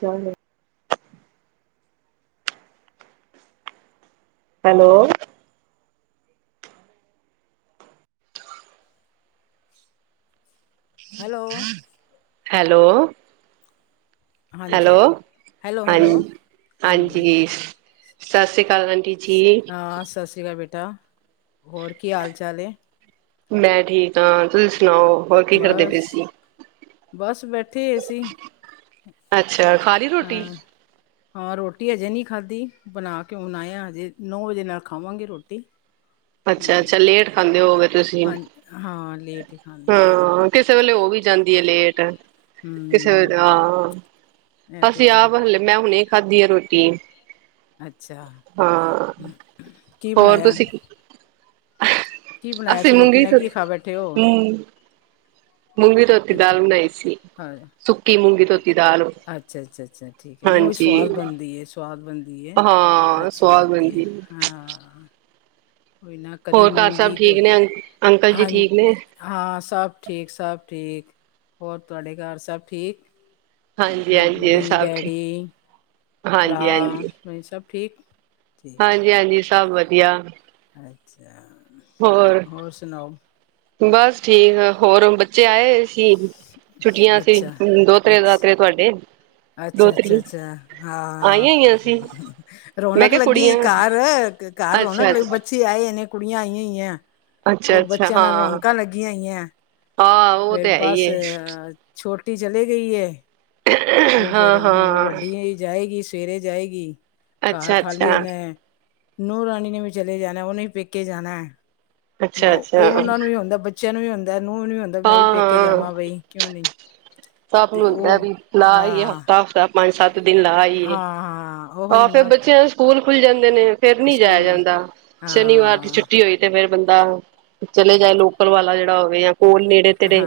ਜ [inaudible] hello. Hello hello hello ਹਾਂਜੀ hello hello ਹਾਂਜੀ ਹਾਂਜੀ ਸਤਿ ਸ਼੍ਰੀ ਅਕਾਲ ਆੰਟੀ ਜੀ। ਹਾਂ ਸਤਿ ਸ੍ਰੀ ਕਾਲ ਬੇਟਾ ਹੋਰ ਕੀ ਹਾਲ-ਚਾਲ ਏ? ਮੈਂ ਠੀਕ ਆ ਤੁਸੀ ਸੁਣਾਓ? ਹੋਰ ਕੀ ਕਰਦੇ ਬਸ ਪਏ ਸੀ? ਬਸ ਬੈਠੇ ਹੋਏ ਸੀ। ਅੱਛਾ ਖਾ ਲੀ ਰੋਟੀ? ਹਾਂ ਹਾਂ ਰੋਟੀ ਅਜੇ ਨਹੀਂ ਖਾਦੀ ਬਣਾ ਕੇ ਹੁਣ ਆਏ ਹਾਂ ਅੱਜੇ ‌ਨੌ ਵਜੇ ਨਾਲ ਖਾਵਾਂਗੇ ਰੋਟੀ। ਅੱਛਾ-ਅੱਛਾ ਲੇਟ ਖਾਂਦੇ ਹੋਵੋਗੇ ਤੁਸੀਂ ਹਾਂ ਹਾਂ ਲੇਟ ਹੀ ਖਾਂਦੇ ਹਾਂ ਕਿਸੇ ਵੇਲੇ ਉਹ ਵੀ ਜਾਂਦੀ ਏ ਲੇਟ ਕਿਸੇ ਹਮ ਵੇਲੇ ਹਾਂ ਇਹ ਅਸੀਂ ਤੇ ਹੈ ਆਪ ਹਲੇ ਮੈਂ ਹੁਣੇ ਖਾਦੀ ਏ ਰੋਟੀ। ਅੱਛਾ। ਹਾਂ, ਕੀ ਹੋਰ ਬਣਾਇਆ ਤੁਸੀਂ ਕੀ ਬਣਾਇਆ ਅਸੀਂ ਸੀ ਰੋਟੀ ਮੂੰਗੀ ਨਾਲ ਧੋ ਕੀ ਖਾ ਬੈਠੇ ਓ? ਹੂੰ, ਮੂੰਗੀ ਧੋਤੀ ਦਾਲ ਬਣਾਈ ਸੀ। ਸੁੱਕੀ ਮੂੰਗੀ ਧੋਤੀ ਦਾਲ, ਅੱਛਾ-ਅੱਛਾ-ਅੱਛਾ ਠੀਕ ਹੈ ਨਹੀਂ ਉਹਵੀ ਹਾਂਜੀ। ਸਵਾਦ ਬਣਦੀ ਏ ਸਵਾਦ ਬਣਦੀ ਏ ਅ ਹਾਂ ਛੀ ਸਵਾਦ ਲੱਗਦੀ ਏ ਬਣਦੀ ਹਾਂ। ਕੋਈ ਨਾ ਕਦੀ ਹੋਰ ਘਰ ਸਭ ਮੂੰਗੀ ਠੀਕ ਨੇ ਅੰ ਧੋਤੀ ਅੰਕਲ ਜੀ ਹਾਂਜੀ ਠੀਕ ਨੇ? ਹਾਂ ਸਭ ਠੀਕ, ਸਭ ਠੀਕ ਹੋਰ ਤੁਹਾਡੇ ਘਰ ਸਭ ਠੀਕ? ਹਾਂਜੀ-ਹਾਂਜੀ ਮੰਮੀ, ਸਭ ਠੀਕ ਡੈਡੀ, ਭਰਾ ਹਾਂਜੀ-ਹਾਂਜੀ, ਸਭ ਠੀਕ? ਠੀਕ ਹਾਂਜੀ ਹਾਂਜੀ ਸਭ ਵਧੀਆ। ਅੱਛਾ ਹੋਰ ਸੁਣਾਓ। ਬਸ ਠੀਕ ਹੋਰ ਜੇ ਆਏ ਹੋਏ ਸੀ ਛੁੱਟੀਆਂ ਸੀ ਅੱਛਾ ਦੋਤਰੇ ਅੱਛਾ ਦਾਤਰੇ ਤੁਹਾਡੇ ਅੱਛਾ ਅੱਛਾ ਦੋਤਰੀ ਅੱਛਾ ਹਾਂ ਆਈਆਂ ਹੋਈਆਂ ਸੀ ਮੈਂ ਰੌਣਕ ਕਿਹਾ ਲੱਗੀ ਕੁੜੀਆਂ ਘਰ ਘਰ ਰੌਣਕ ਲਗੀ ਅੱਛਾ-ਅੱਛਾ, ਬੱਚਿਆਂ ਜੀ ਆਏ ਨੇ ਕੁੜੀਆਂ ਆਈਆਂ ਹੋਈਆਂ ਉਹ ਅੱਛਾ-ਅੱਛਾ ਬੱਚਿਆਂ ਨਾਲ ਹਾਂ। ਰੌਣਕਾਂ ਲੱਗੀਆਂ ਹੋਈਆਂ। ਹਾਂ ਉਹ ਫਿਰ ਤੇ ਹੈ ਹੀ ਬਸ ਹੈ ਛੋਟੀ ਚਲੀ ਗਈ ਏ ਉਹ ਫਿਰ ਹੁਣ ਹਾਂ-ਹਾਂ। ਵੱਡੀ ਹੀ ਜਾਏਗੀ ਸਵੇਰੇ ਜਾਏਗੀ। ਕਾਰ ਖਾਲੀ ਅੱਛਾ-ਅੱਛਾ, ਹੋਣੇ ਨੂਹਰਾਣੀ ਨੇ ਵੀ ਚਲੇ ਜਾਣਾ ਉਹਨੇ ਵੀ ਪੇਕੇ ਜਾਣਾ। ਲਓ ਅੱਛਾ-ਅੱਛਾ ਉਹਨਾਂ ਨੂੰ ਵੀ ਆਉਂਦੇ ਬੱਚਿਆਂ ਨੂੰ ਵੀ ਆਉਂਦੇ ਨੂੰ ਵੀ ਆਉਂਦੇ ਮੈਂ ਵੀ ਪੇਕੇ ਹਾਂ-ਹਾਂ ਜਾਵਾਂ ਬਈ ਕਿਉਂ ਨਹੀਂ। ਸਭ ਤੇ ਨੂੰ ਹੁੰਦਾ ਉਹ ਵੀ ਲਾਈਏ ਹਾਂ ਹਫਤਾ ਹਫਤਾ ਪੰਜ ਸੱਤ ਦਿਨ ਲਾ ਆਈਏ। ਹਾਂ ਉਹੀ ਆ ਫਿਰ ਨਾ ਬੱਚਿਆਂ ਦੇ ਸਕੂਲ ਖੁੱਲ ਜਾਂਦੇ ਨੇ ਫਿਰ ਨਹੀਂ ਜਾਇਆ ਸਕੂਲ ਜਾਂਦਾ ਸ਼ਨੀਵਾਰ ਦੀ ਹਾਂ ਛੁੱਟੀ ਹੋਈ। ਤੇ ਫਿਰ ਬੰਦਾ ਚਲੇ ਜਾਏ ਲੋਕਲ ਵਾਲਾ ਜਿਹੜਾ ਹੋਵੇ ਯਾ ਕੋਲ ਨੇੜੇ ਤੇਰੇ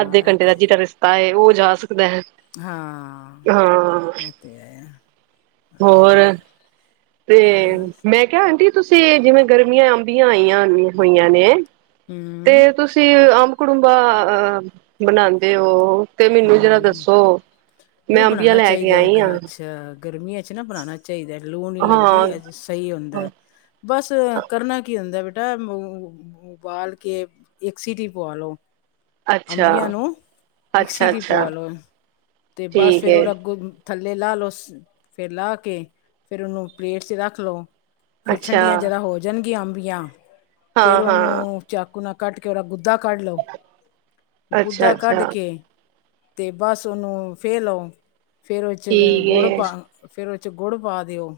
ਅੱਧੇ ਇਹ ਘੰਟੇ ਦਾ ਤੇ ਜਿਦਾ ਰਸਤਾ ਏ ਉਹ ਜਾ ਸਕਦਾ। ਹਾਂ ਹਾਂ ਐ ਤੇ ਹੈ। ਹੋਰ। ਤੇ ਬਸ ਮੈਂ ਕਿਹਾ ਆਂਟੀ ਤੁਸੀਂ ਜਿਵੇਂ ਗਰਮੀਆਂ ਅੰਬੀਆ ਆਈਆਂ ਹੋਈਆਂ ਨੇ। ਹਮ। ਤੇ ਤੁਸੀਂ ਅੰਬ ਕਰੂੰਬਆ ਅ ਬਣਾਉਂਦੇ ਹੋ। ਤੇ ਹਮ ਮੈਨੂੰ ਜਰਾ ਹਮ ਦੱਸੋ ਮੈਂ ਅੰਬੀਆ ਲੈ ਕੇ ਆਈ ਆਂ। ਗਰਮੀ ਚ ਨਾ ਬਣਾਣਾ ਚਾਹੀਦਾ ਲੂ ਨਹੀਂ ਲੱਗਦੀ ਹਾਂ ਸਹੀ ਹੁੰਦਾ। ਬਸ ਕਰਨਾ ਕੀ ਹੁੰਦਾ ਬੇਟਾ ਉਬਾਲ ਕੇ ਇਕ ਸੀਟੀ ਪਵਾ ਲੋ। ਅੱਛਾ। ਅੰਬੀਆਂ ਨੂੰ ਇੱਕ ਅੱਛਾ ਸੀਟੀ ਅੱਛਾ ਪਵਾ ਲਓ ਤੇ ਬਸ ਠੀਕ ਫੇਰ ਹੈ ਉਹ ਅੱਗੋਂ ਥੱਲੇ ਲਾ ਲਓ ਫਿਰ ਲਾ ਕੇ ਫਿਰ ਉਹਨੂੰ ਪਲੇਟ ਚ ਰੱਖ ਲੋ। ਫਿਰ ਅੱਛਾ ਠੰਡੀਆਂ ਜਦਾ ਹੋ ਜਾਣਗੀਆਂ ਅੰਬੀਆਂ ਫਿਰ ਹਾਂ ਹਾਂ ਉਹਨੂੰ ਚਾਕੂ ਨਾਲ ਕੱਟ ਕੇ ਓਦਾ ਗੁੱਦਾ ਕੱਢ ਲਓ ਅੱਛਾ ਗੁੱਦਾ ਕੱਢ ਅੱਛਾ ਕੇ ਤੇ ਬਸ ਉਹਨੂੰ ਫੇ ਲਹੋ ਫਿਰ ਉਦੇ ਚ ਠੀਕ ਗੁੜ ਹੈ ਪਾ ਫੇਿਰ ਉਦੇ ਚ ਗੁੜ ਪਾ ਦਿਓ।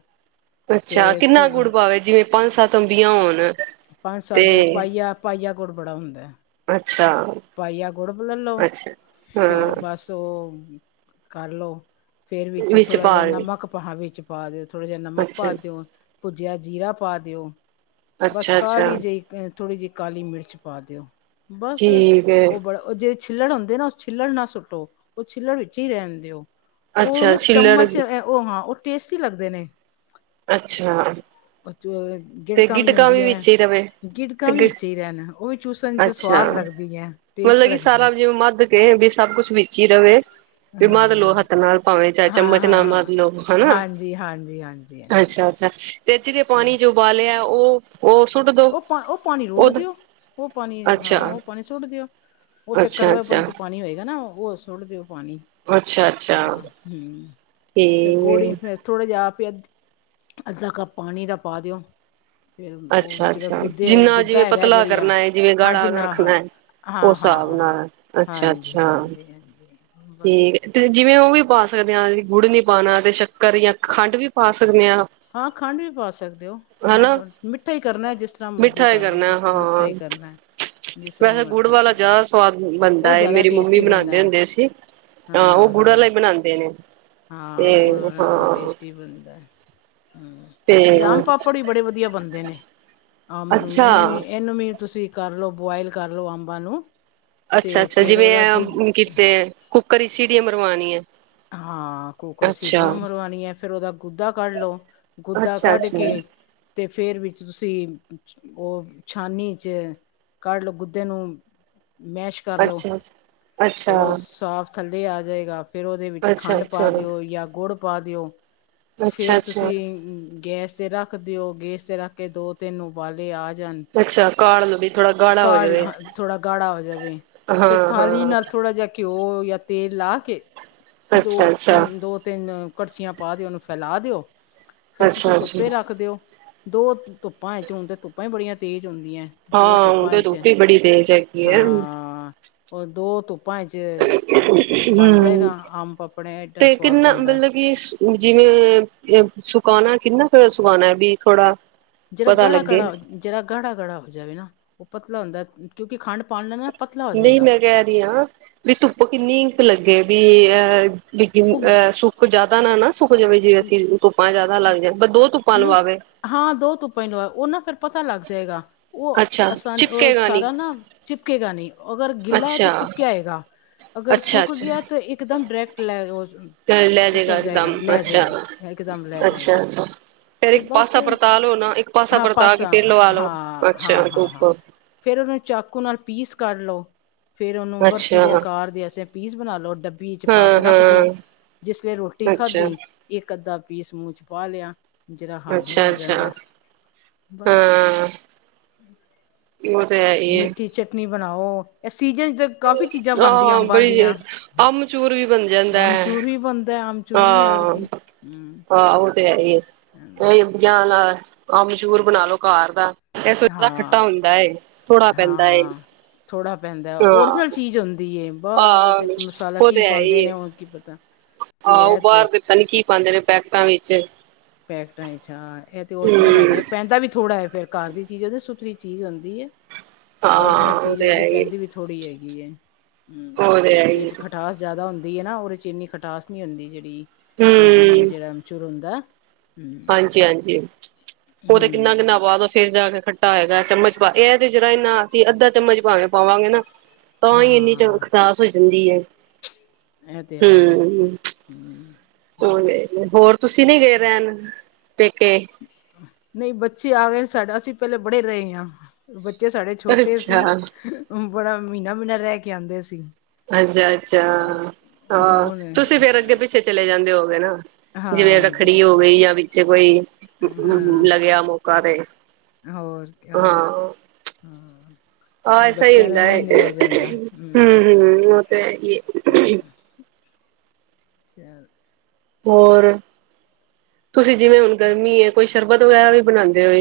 ਅਛਾ ਫੇਰ ਕਿੰਨਾ ਥੋ ਗੁੜ ਪਾਵੇ ਜਿਵੇ ਪੰਜ ਸੱਤ ਅੰਬੀਆਂ ਹੋਣ ਪੰਜ ਤੇ ਸੱਤ ਪਾਈਆ ਪਾਈਆ ਗੁੜ ਬੜਾ ਹੁੰਦਾ। ਅਛਾ। ਪਾਈਆ ਗੁੜਬ ਲੈ ਲਉ ਫੇਰ ਹਾਂ ਬਸ ਉਹ ਕਰ ਲੋ। ਫੇਰ ਵਿਚ ਵਿੱਚ ਥੋੜ੍ਹਾ ਜਿਹਾ ਪਾ ਲਵੇ ਨਮਕ ਪਾ ਵਿਚ ਦਿਓ ਥੋੜ੍ਹਾ ਜਿਹਾ ਨਮਕ ਅੱਛਾ ਪਾ ਦਿਓ। ਭੁਜਯਾ ਜੀਰਾ ਪਾ ਦਿਓ ਬਸ ਅੱਛਾ ਕਾਲੀ ਅੱਛਾ ਜਿਹੀ ਥੋੜ੍ਹੀ ਜਿਹੀ ਕਾਲੀ ਮਿਰਚ ਪਾ ਦਿਓ ਬਸ ਠੀਕ ਹੈ ਉਹ ਬੜਾ ਉਹ ਜੇੜੇ ਛਿੱਲੜ ਹੁੰਦੇ ਨਾ ਉਹ ਛਿੱਲੜ ਨਾ ਸੁੱਟੋ ਉਹ ਛਿੱਲੜ ਵਿਚ ਹੀ ਰਹਿਣ ਦਇਓ। ਉਹ ਅੱਛਾ ਨਾ ਛਿੱਲੜ ਚਮਚ ਉਹ ਹਾਂ ਉਹ ਟੇਸਟੀ ਲੱਗਦੇ ਨੇ ਅੱਛਾ ਤੇ ਗਿੜਕਾਂ ਵੀ ਗਿਟਕਾਂ ਹੁੰਦੀ ਹੈ। ਵਿੱਚ ਹੀ ਰਵੇ ਗਿੜਕਾਂ ਵੀ ਵਿਚੇ ਹੀ ਰਹਿਣ ਉਹ ਵੀ ਚੂਸਣ ਚ ਸਵਾਦ ਅੱਛਾ ਲੱਗਦੀ ਹੈ। ਟੇਸਟ ਮਤਲਬ ਕਿ ਲੱਗਦੀ ਸਾਰਾ ਜਿਵੇ ਮੱਧ ਕੇ ਵੀ ਸਭ ਕੁਛ ਵਿਚ ਹੀ ਰਹੇ ਵੀ ਮੱਧ ਲਓ ਹਾਂ, ਹੱਥ ਨਾਲ ਪਾਵੇਂ ਹਾਂ, ਹਾਂ, ਚਮਚ ਨਾਲ ਮੱਧ ਹਾਂ। ਲਓ ਹੈਨਾ ਹਾਂਜੀ, ਹਾਂਜੀ, ਹਾਂਜੀ, ਹਾਂਜੀ ਅਛਾ। ਅਛਾ ਤੇ ਜਿਦੇ ਹਾਂ ਪਾਣੀ ਚ ਉਬਾਲਿਆ ਉਹ ਉਹ ਸੁੱਟ ਦੋ ਉਹ ਪਾ ਉਹ ਪਾਣੀ ਰੋੜ ਉਦ ਦਿਓ ਉਹ ਪਾਣੀ ਹਾਂ ਅੱਛਾ, ਉਹ ਪਾਣੀ ਸੁੱਟ ਦਿਓ ਉਤੇ ਕਢਵਾਇਪਨ ਅੱਛਾ-ਅੱਛਾ, ਚ ਪਾਣੀ ਹੋਏਗਾ ਨਾ ਉਹ ਸੁੱਟ ਦਿਓ ਪਾਣੀ। ਅੱਛਾ-ਅੱਛਾ ਹਾਂ ਫੇਰ ਗੋੜੀ ਠੀਕ ਫਿਰ ਥੋੜ੍ਹਾ ਜਿਹਾ ਆਪ ਹੀ ਅੱਧਾ- ਅੱਧਾ ਕੱਪ ਪਾਣੀ ਦਾ ਪਾ ਦਿਓ। ਫਿਰ ਉਹ ਜਿਹੜਾ ਅੱਛਾ-ਅੱਛਾ ਗੁੱਦੇ ਜਿੰਨਾ ਗੁੱਦਾ ਜਿਵੇਂ ਹੈਗਾ ਪਤਲਾ ਜਿਹੜੀ ਆ ਕਰਨਾ ਹੈ ਜਿਵੇਂ ਹਾਂ ਗਾੜਾ ਜਿੰਨਾ ਹਾਂ। ਰੱਖਣਾ ਹੈ। ਹਾਂ ਉਸ ਹਾਂ ਹਿਸਾਬ ਹਾਂ, ਨਾਲ ਹਾਂਜੀ ਅੱਛਾ-ਅੱਛਾ ਹਾਂਜੀ ਹਾਂਜੀ। ਬਸ। ਜਿਵੇਂ ਉਹ ਵੀ ਪਾ ਸਕਦੇ ਆ। ਗੁੜ ਨਹੀਂ ਪਾਉਣਾ ਤੇ ਸ਼ ਸ਼ਕਰ ਜਾਂ ਖੰਡ ਵੀ ਪਾ ਸਕਦੇ ਹਾਂ। ਹਾਂ ਖੰਡ ਵੀ ਪਾ ਸਕਦੇ ਹੋ ਹਾਂ ਹਨਾ ਤੁ ਮਿੱਠਾ ਹੀ ਕਰਨਾ ਜਿਸ ਤਰ੍ਹਾਂ ਮਰਜ਼ੀ ਮਿੱਠਾ ਹੀ ਕਰ ਲਓ। ਕਰਨਾ ਤੁਸੀਂ ਮਿੱਠਾ ਹਾਂ ਹੀ ਕਰਨਾ। ਜਿਸ ਤਰ੍ਹਾਂ ਵੈਸੇ ਗੁੜ ਮਰਜ਼ੀ ਵਾਲਾ ਕਰ ਲਓ ਜ਼ਿਆਦਾ ਸਵਾਦ ਬਣਦਾ ਉਹ ਹੈ ਜ਼ਿਆਦਾ ਟੇਸਟੀ ਬਣਦਾ। ਹਾਂ ਆਹੋ ਹਾਂ ਗੁੜਾ ਹਾਂ ਵਾਲਾ ਹੀ ਬਣਾਉਂਦੇ ਨੇ। ਤੇ ਹਾਂ ਗੁੜ ਉਹ ਹਾਂ ਟੇਸਟੀ। ਬਣਦਾ ਹਮ ਤੇ ਇਹ ਆਮ ਪਾਪੜ ਵੀ ਬੜੇ ਵਧੀਆ ਬਣਦੇ ਨੇ। ਅੰਬ ਨੂੰ ਅੱਛਾ ਇਹਨੂੰ ਵੀ ਇਹਨੂੰ ਵੀ ਤੁਸੀ ਕਰ ਲਓ ਬੁਆਇਲ ਕਰ ਲਓ ਅੰਬਾਂ ਨੂੰ। ਅਛਾ- ਤੇ ਅਛਾ ਫੇਰ ਜਿਵੇ ਉਹਦਾ ਗੁ ਇਹ ਕੀਤੇ ਕੁੱਕਰ ਦੀ ਸੀੜੀ ਮਰਵਾਉਣੀ ਹੈ। ਹਾਂ ਕੁੱਕਰ ਵਿੱਚ ਅੱਛਾ ਸੀਟੀਆਂ ਮਰਵਾਣੀ ਹੈ। ਫੇਰ ਉਹਦਾ ਗੁੱਦਾ ਕੱਢ ਲਓ। ਗੁਦਾ ਅੱਛਾ ਕੱਢ ਅੱਛਾ ਕੇ। ਤੇ ਫੇਰ ਵੀ ਤੁਸੀ ਉਹ ਛਾਨਨੀ 'ਚ ਕੱਢ ਲਓ ਗੁੱਦੇ ਨੂੰ ਮੈਸ਼ ਕਰ ਲਓ ਅੱਛਾ ਅੱਛਾ ਫਿਰ ਉਹ ਅੱਛਾ ਸਾਫ। ਥੱਲੇ ਆ ਜਾਏਗਾ ਫਿਰ ਉਹਦੇ ਵਿਚ ਖੰਡ ਪਾ ਅੱਛਾ ਦਿਓ ਜਾਂ ਗੁੜ ਪਾ ਦਿਓ। ਅੱਛਾ ਫਿਰ ਤੁਸੀ ਅੱਛਾ ਗੈਸ 'ਤੇ ਰੱਖ ਦਿਓ ਗੈਸ 'ਤੇ ਰੱਖ ਕੇ ਦੋ ਤਿੰਨ ਉਬਾਲੇ ਆ ਜਾਂਣ। ਅੱਛਾ ਕਾਲ ਲੋ ਵੀ ਥੋੜਾ ਗਾੜਾ ਹੋ ਕਾੜ ਜਾਵੇ ਲਓ ਥੋੜਾ ਗਾੜਾ ਹੋ ਜਾਵੇ। ਹਾਂ ਫੇਰ ਥਾਲੀ ਹਾਂ ਨਾਲ ਥੋੜ੍ਹਾ ਜਿਹਾ ਘਿਓ ਜਾਂ ਤੇਲ ਲਾ ਕੇ। ਦੋ ਅੱਛਾ ਅੱਛਾ ਤਿੰਨ ਦੋ ਤਿੰਨ ਕੜਛੀਆਂ ਪਾ ਦਿਓ ਓਹਨੂੰ ਫੈਲਾ ਦਿਓ। ਫੇਰ ਤੁਸੀਂ ਅੱਛਾ ਅੱਛਾ ਧੁੱਪੇ ਰੱਖ ਦਿਓ ਦੋ ਧੁੱਪਾ ਚ ਹੁਣ ਤੇ ਧੁੱਪਾਂ ਹੀ ਬੜੀਆਂ ਤੇਜ਼ ਹੁੰਦੀਆਂ। ਦੋ ਹਾਂ ਉਹ ਧੁੱਪਾਂ ਤੇ ਚ ਧੁੱਪ ਹੀ ਬੜੀ ਤੇਜ਼ ਹੈਗੀ ਹੈ ਹਾਂ ਉਹ ਦੋ ਧੁਪਾ ਧੁੱਪਾਂ 'ਚ ਬਣ ਹਮ ਜਾਏਗਾ ਅਮ ਪਾਪੜ ਐਡਾ ਸਵਾਦ ਬਣਦਾ। ਹੁਣ ਜਿਵੇ ਸੁਕਾਣਾ ਕਿੰਨਾ ਕੁ ਸੁਕਾਣਾ ਵੀ ਥੋੜਾ। ਜਿਹੜਾ ਪਤਾ ਗਾੜਾ- ਲੱਗੇ ਗਾੜਾ ਜਿਹੜਾ ਗਾੜਾ ਹੋ ਜਾਵੇ ਨਾ ਉਹ ਪਤਲਾ ਹੁੰਦਾ ਕਿਉਕਿ ਖੰਡ ਪਾ ਲੈਣ ਨਾ। ਪਤਲਾ ਹੋ ਨਹੀਂ, ਜਾਏਗਾ ਮੈਂ ਕਹਿ ਰਹੀ ਹਾਂ, ਵੀ ਧੁੱਪ ਕਿੰਨੀ ਲੱਗੇ ਵੀ ਅ ਬ ਉਹ ਅਹ ਸੁੱਕ ਜਿਆਦਾ ਨਾ ਨਾ ਸੁੱਕ ਜਾਵੇ ਜੇ ਅਸੀਂ ਧੁੱਪਾ ਜਿਆਦਾ ਲੱਗ ਜਾਏ ਦੋ ਧੁੱਪਾ ਨਹੀਂ ਲਵਾਵੇ। ਹਾਂ ਦੋ ਧੁੱਪਾਂ ਹੀ ਲਵਾਓ ਫਿਰ ਪਤਾ ਲੱਗ ਜਾਏਗਾ। ਉਹ ਅੱਛਾ ਆਸਾਨ ਉਹ ਚਿਪਕੇਗਾ ਨੀ ਸਾਰਾ ਨਾ ਚਿਪਕੇਗਾ ਨਹੀ ਅਗਰ ਗਿੱਲਾ ਹੈ। ਤਾਂ ਅੱਛਾ ਚਿਪਕਿਆ ਆਏਗਾ ਅਗਰ ਅੱਛਾ ਸੁੂੱਕ ਗਿਆ ਅੱਛਾ ਤਾਂ ਇਕਦਮ ਡਾਇਰੇੈਕਟ ਲੈ ਲੈ ਉਤਰ ਜਾਏਗਾ ਇਕਦਮ ਲੈਹ ਅੱਛਾ ਜਾਏਗਾ। ਇਕਦਮ ਲੈਹ ਜਾਏਗਾ। ਅੱਛਾ ਅੱਛਾ ਫੇਰ ਫਿਰ ਇੱਕ ਬਸ ਪਾਸਾ ਪਰਤਾ ਲੋ ਨਾ ਇੱਕ ਪਾਸਾ ਹਾਂ ਪਰਤਾ ਪਾਸ ਕੇ ਹਾਂ ਫੇਰ ਲਵਾ ਲੋ ਹਾਂ ਅੱਛਾ ਹਾਂ ਹਾਂ। ਧੁੱਪ ਫੇਰ ਉਹਨੂੰ ਚਾਕੂ ਨਾਲ ਪੀਸ ਕੱਟ ਲਓ ਫੇਰ ਉਹਨੂੰ ਬਰਫ਼ੀ ਅੱਛਾ ਦੇ ਆਕਾਰ ਦੇ ਅਸੇ ਪੀਸ ਬਣਾ ਲਓ ਡੱਬੀ ਚ ਪਾ ਕੇ ਹਾਂ ਰੱਖ ਹਾਂ ਦਿਓ ਜਿਸ ਲੇ ਰੋਟੀ ਅੱਛਾ ਖਾਧੀ ਇੱਕ ਅੱਧਾ ਪੀਸ ਮੂੰਹ ਚ ਪਾ ਲਿਆ ਜਰਾ ਹਾਜ਼ਮਾ ਹੋ ਅੱਛਾ-ਅੱਛਾ ਜਾਂਦਾ ਬਸ। ਹਾਂ ਉਹ ਤੇ ਹੈ ਹੀ ਈਏ। ਮਿੱਠੀ ਚਟਨੀ ਬਣਾਓ ਇਹ ਸੀਜਨ ਕਾਫ਼ੀ ਚੀਜ਼ਾਂ ਬਣਦੀਆਂ ਹਾਂ ਅੰਬਾਂ ਬਈ ਦੀਆਂ ਆਮਚੂਰ ਵੀ ਬਣ ਜਾਂਦਾ ਹੈ। ਅਮਚੂਰ ਵੀ ਬਣਦਾ ਅਮਚੂਰ ਵੀ ਹੋਰ ਹਾਂ ਕੀ ਹਮ ਹਾਂ ਉਹ ਤੇ ਹੈ। ਜਾ ਨਾ ਅਮਚੂਰ ਬਣਾ ਲੋ ਘਰ ਦਾ ਇਹ ਦਾ ਖਟਾ ਹਾਂ ਹੁੰਦਾ ਥੋੜਾ। ਪੈਂਦਾ ਏ ਹਾਂ ਥੋੜਾ ਪੈਂਦਾ ਓਰੀਜਨਲ ਹਾਂ ਚੀਜ਼ ਹੁੰਦੀ ਏ। ਬਾਹਰ ਦੇ ਆਹ ਤੇ ਮਸਾਲਾ ਉਹ ਕੀ ਤੇ ਹੈ ਹੀ ਪਾਉਂਦੇ ਨੇ ਏ ਉਹ ਕੀ ਪਤਾ। ਤੇ ਆਹੋ ਉਹ ਇਹ ਬਾਹਰ ਤੇ ਪਤਾ ਨਹੀਂ ਕੀ ਪਾਉਂਦੇ ਨੇ ਪੈਕਟਾਂ ਵਿੱਚ। ਪੈਕਟਾ ਵਿੱਚ ਹਾਂ ਇਹ ਤੇ ਓਰਜਨਲ ਹੈ ਗਿਆ ਹਮ ਪੈਂਦਾ ਵੀ ਥੋੜਾ ਫੇਰ। ਘਰ ਦੀ ਚੀਜ਼ ਹੁੰਦੀ ਸੁਥਰੀ ਚੀਜ਼ ਹੁੰਦੀ ਹੈ ਓਰੀਜਨਲ ਹਾਂ ਉਹ ਚੀਜ਼ ਤੇ ਹੁੰਦੀ ਹੈ ਹੀ ਪੈਂਦੀ ਵੀ ਥੋੜੀ। ਥੋੜ੍ਹੀ ਹੈਗੀ ਏ ਹਮ ਉਹ ਤੇ ਹੈ ਇਹ ਹੀ ਚ ਖਟਾਸ। ਜ਼ਿਆਦਾ ਹੁੰਦੀ ਹੈ ਨਾ ਉਹਦੇ 'ਚ ਇੰਨੀ ਖਟਾਸ ਨਹੀਂ ਹੁੰਦੀ ਜਿਹੜੀ ਰੇਡੀਮੇਡ ਹਮ ਜਿਹੜਾ ਅਮਚੂਰ ਹੁੰਦਾ। ਹਮ ਹਾਂਜੀ ਹਾਂਜੀ ਉਹ ਤੇ ਕਿੰਨਾ ਹਮ ਕਿੰਨਾ ਬਾਅਦ ਫੇਰ ਜਾ ਕੇ ਖੱਟਾ ਹੋਏਗਾ ਚਮਚ ਪਾ ਇਹ ਤੇ ਜਰਾ ਜਿਨਾ ਅਸੀਂ ਅੱਧਾ ਚਮਚ ਭਾਵੇ ਪਾਵਾਂਗੇ ਨਾ ਤਾਂ ਹੀ ਇੰਨੀ ਚੌ ਹਾਂ ਖਟਾਸ ਹੋ ਜਾਂਦੀ ਹੈ। ਇ ਤੇੇ ਆਹੀਏ ਹੇ ਹੂੰ। ਹੋ ਹੋਰ ਤੁਸੀ ਨੀ ਗਏ ਰੈਣ ਪੇਕੇ ਨਹੀ ਬੱਚੇ ਆ ਗਏ ਸਾਡਾ ਅਸੀ ਪਹਿਲੇ ਬੜੇ ਰਹੇ ਹਾਂ ਬੱਚੇ ਸਾਡੇ ਛੋਟੇ ਅੱਛਾ ਸੀ ਬੜਾ ਮਹੀਨਾ ਮਹੀਨਾ ਰਹਿ ਕੇ ਆਂਦੇ ਸੀ। ਅੱਛਾ ਅੱਛਾ ਹਾਂ ਹੁਣ ਤੁਸੀਂ ਫੇਰ ਅੱਗੇ ਪਿੱਛੇ ਚਲੇ ਜਾਂਦੇ ਹੋ ਗਏ ਨਾ ਜਿਵੇਂ ਹਾਂ ਅੱਗੇ ਰੱਖੜੀ ਪਿੱਛੇ ਹੋ ਗਈ ਜਾਂ ਵਿੱਚ ਕੋਈ ਹਾਂ ਲੱਗਿਆ ਮੌ ਕ ਦੇ ਹੋਰ ਕਿਆ ਹਮ ਹਾਂ ਐਸਾ ਹੀ ਹੁੰਦਾ ਹੈ ਹੂੰ, ਹੂੰ ਉਹ ਤੇ ਹੈ। ਹੈ। ਹਮ ਚਲ ਹੋਰ ਤੁਸੀਂ ਜਿਵੇਂ ਹੁਣ ਗਰਮੀ ਹੈ ਕੋਈ ਸ਼ਰਬਤ ਵਗੈਰਾ ਵੀ ਬਣਾਉਂਦੇ ਹੋਏ।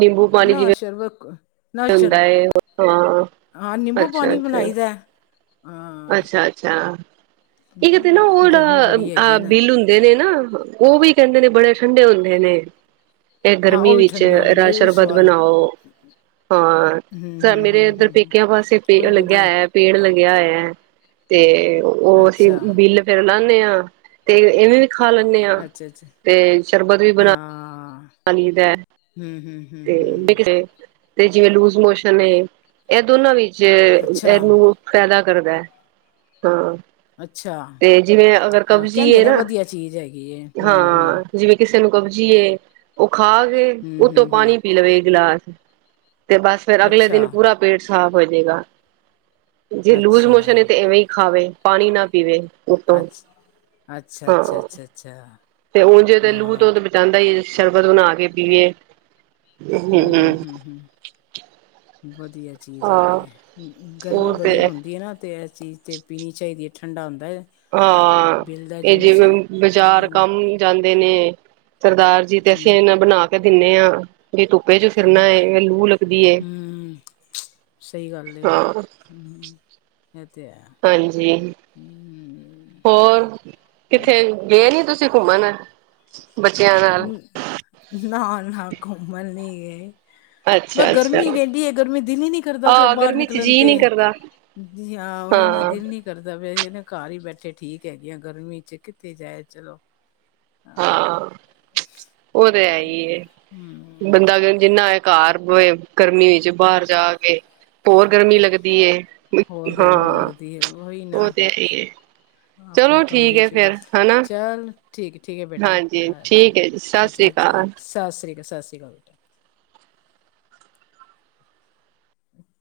ਨਿੰਬੂ ਪਾਣੀ ਨਾ ਜਿਵੇਂ ਸ਼ਰਬਕ ਹੁੰਦਾ ਨਸ਼ਲ ਹੈ ਹਾਂ ਹਾਂ ਨਿੰਮਬੂ ਅੱਛਾ ਪਾਣੀ ਅੱਛਾ ਬਣਾਈਦਾ। ਹਾਂ ਅੱਛਾ ਅੱਛਾ ਇਹ ਦੇ ਤੇ ਨਾ ਉਹਡ ਗਰਮੀ ਬੜੀ ਹੈਗੀ ਅ ਹੈ ਨਾ ਬਿਲ ਹੁੰਦੇ ਨੇ ਨਾ ਉਹ ਵੀ ਕਹਿੰਦੇ ਨੇ ਬੜੇ ਠੰਡੇ ਹੁੰਦੇ ਨੇ ਇਹ ਹਾਂ ਉਹ ਗਰਮੀ ਵੀ ਵਿੱਚ ਠੰਡੇ ਹੁੰਦੇ ਰਾਜ ਉਹ ਵੀ ਸ਼ਰਬਤ ਸਵਾਦ ਬਣਾਓ। ਹਮ ਹਾਂ ਹਮ ਮੇਰੇ ਹਮ ਇੱਧਰ ਹਮ ਹਮ ਪੇਕਿਆਂ ਪਾਸੇ ਪ ਉਹ ਵੀ ਲੱਗਿਆ ਵਧੀਆ ਹੋਇਆ ਪੇੜ ਲੱਗਿਆ ਹੋਇਆ। ਤੇ ਉਹ ਅਸੀਂ ਅੱਛਾ ਬਿੱਲ ਫਿਰ ਲਾਦੇ ਹਾਂ ਤੇ ਇਵੇਂ ਖਾ ਲੈਂਦੇ ਹਾਂ ਅੱਛਾ ਅੱਛਾ ਤੇ ਸ਼ਰਬਤ ਵੀ ਬਣਾ ਹਾਂ ਪਾਣੀਦ ਹੈ ਹੂੰ ਹੂੰ ਹੂੰ ਤੇ ਹੂੰ ਵਿਖਦੇ ਤੇ ਜਿਵੇਂ ਲੂਜ ਮੋਸ਼ਨ ਏ ਇਹ ਦੋਨਾਂ ਵਿੱਚ ਅੱਛਾ ਇਹਨੂੰ ਫੈਦਾ ਕਰਦਾ ਹੈ ਹਾਂ। ਅੱਛਾ ਤੇ ਜਿਵੇਂ ਅਗਰ ਹਾਂ ਕਬਜੀ ਕਹਿੰਦੇ ਏ ਨੇ ਨਾ ਵਧੀਆ ਚੀਜ਼ ਹੈਗੀ ਹੈ ਹਾਂ ਹੂੰ ਹੂੰ ਜਿਵੇਂ ਕਿਸੇ ਨੂੰ ਕਬਜੀ ਏ ਉਹ ਖਾ ਕੇ ਹੂੰ ਉਤੋਂ ਹੂੰ ਹੂੰ ਪਾਣੀ ਪੀ ਲਵੇ ਗਿਲਾਸ। ਤੇ ਬਸ ਫੇਰ ਅਗਲੇ ਅੱਛਾ ਦਿਨ ਪੂਰਾ ਪੇਟ ਸਾਫ਼ ਹੋ ਜਾਏਗਾ। ਜੇ ਲੂਜ਼ ਅੱਛਾ ਮੋਸ਼ਨ ਹੈ ਤੇ ਇਵੇਂ ਹੀ ਖਾਵੇ ਪਾਣੀ ਨਾ ਪੀਵੇ। ਉਤੋਂ ਅੱ ਅੱਛਾ, ਅੱਛਾ, ਹਾਂ ਅੱਛਾ, ਅੱਛਾ। ਤੇ ਉਝ ਤੇ ਲੂ ਹਾਂ ਤੋਂ ਤੇ ਬਚਾਦਾ ਈ ਏ ਸ਼ਰਬਤ ਬਨਾ ਕੇ ਪੀਏ। ਹੂੰ ਹੂੰ ਹੂੰ ਹੂੰ ਵਧੀਆ ਚੀਜ਼ ਹਾਂ ਹੈਗੀ ਹੈ ਗਰਮੀ ਹੋਰ ਬੜੀ ਤੇ ਹੁੰਦੀ ਹੈ ਨਾ ਤੇ ਇਸ ਚੀਜ਼ ਤੇ ਪੀਣੀ ਚਾਹੀਦੀ ਹੈ ਠੰਡਾ ਹੁੰਦਾ ਹੈ। ਹਾਂ ਬਿਲ ਦਾ ਇਹ ਜੂਸ ਜਿਵੇਂ ਬਾਜ਼ਾਰ ਠੰਡਾ ਕੰਮ ਜਾਂਦੇ ਨੇ ਸਰਦਾਰ ਜੀ ਤੇ ਅਸੀਂ ਹੂੰ ਇਹਨਾਂ ਬਣਾ ਕੇ ਦਿੰਨੇ ਆਂ ਇਹ ਧੁੱਪੇ ਚੋਂ ਫਿਰਨਾ ਲੂ ਲੱਗਦੀ ਹੈ। ਹਮ ਸਹੀ ਗੱਲ ਏ ਹਾਂ ਇਹ ਤੇ ਹੈ। ਹਾਂਜੀ ਹੂੰਮ ਹੋਰ ਕਿੱਥੇ ਗੇ ਨਹੀਂ ਤੁਸੀਂ ਘੁੰਮਣ ਬੱਚਿਆਂ ਨ ਨਾ, ਨਾਂ ਘੁੰਮਣ ਨੀ ਗਏ ਮੈਂ ਅੱਛਾ ਅੱਛਾ ਗਰਮੀ ਏਡੀ ਹੈ ਗਰਮੀ ਦਿਲ ਈ ਨਹੀਂ ਕਰਦਾ ਪਿਆ ਆਹ ਬਾਹਰ ਗਰਮੀ ਚ ਨਿਕਲਣ ਜੀਅ ਤੇ ਨੀ ਕਰਦਾ ਯਾ ਉਹੀ ਨਾ ਹਾਂ ਦਿਲ ਨੀ ਕਰਦਾ ਪਿਆ ਘਰ ਹੀ ਬੈਠੇ ਠੀਕ ਹੈਗੇ ਆਂ ਗਰਮੀ ਚ ਕਿੱਥੇ ਜਾਏ ਚਲੋ। ਹਾਂ ਹਾ ਉਹ ਤੇ ਹੈ ਈ ਏ ਹਮ ਬੰਦਾ ਕਹੇ ਜਿਨਾ ਘਰ ਬਏ ਗਰਮੀ ਚ ਬਾਹਰ ਜਾ ਕੇ ਹੋਰ ਗਰਮੀ ਹਾਂ ਲੱਗਦੀ ਹੈ ਹੋਰ ਗਰਮੀ ਹਾਂ ਲੱਗਦੀ ਹੈ ਉਹੀ ਨਾ ਉਹ ਤੇ ਹੈ ਈ ਏ ਚਲੋ ਆਪਣੇ ਠੀਕ ਕਮਰੇ ਹ ਚ ਫਿਰ ਬੈਠ ਹੈਨਾ ਚੱਲ ਠੀਕ ਠੀਕ ਹ ਬੇਟਾ ਸਤਿ ਅੱਛਾ ਸ੍ਰੀ ਅੱਛਾ ਅਕਾਲ ਸਤਿ ਸ਼੍ਰੀ ਅਕਾਲ ਸਤਿ ਸ਼੍ਰੀ ਅਕਾਲ ਬੇਟਾ। ਹਮ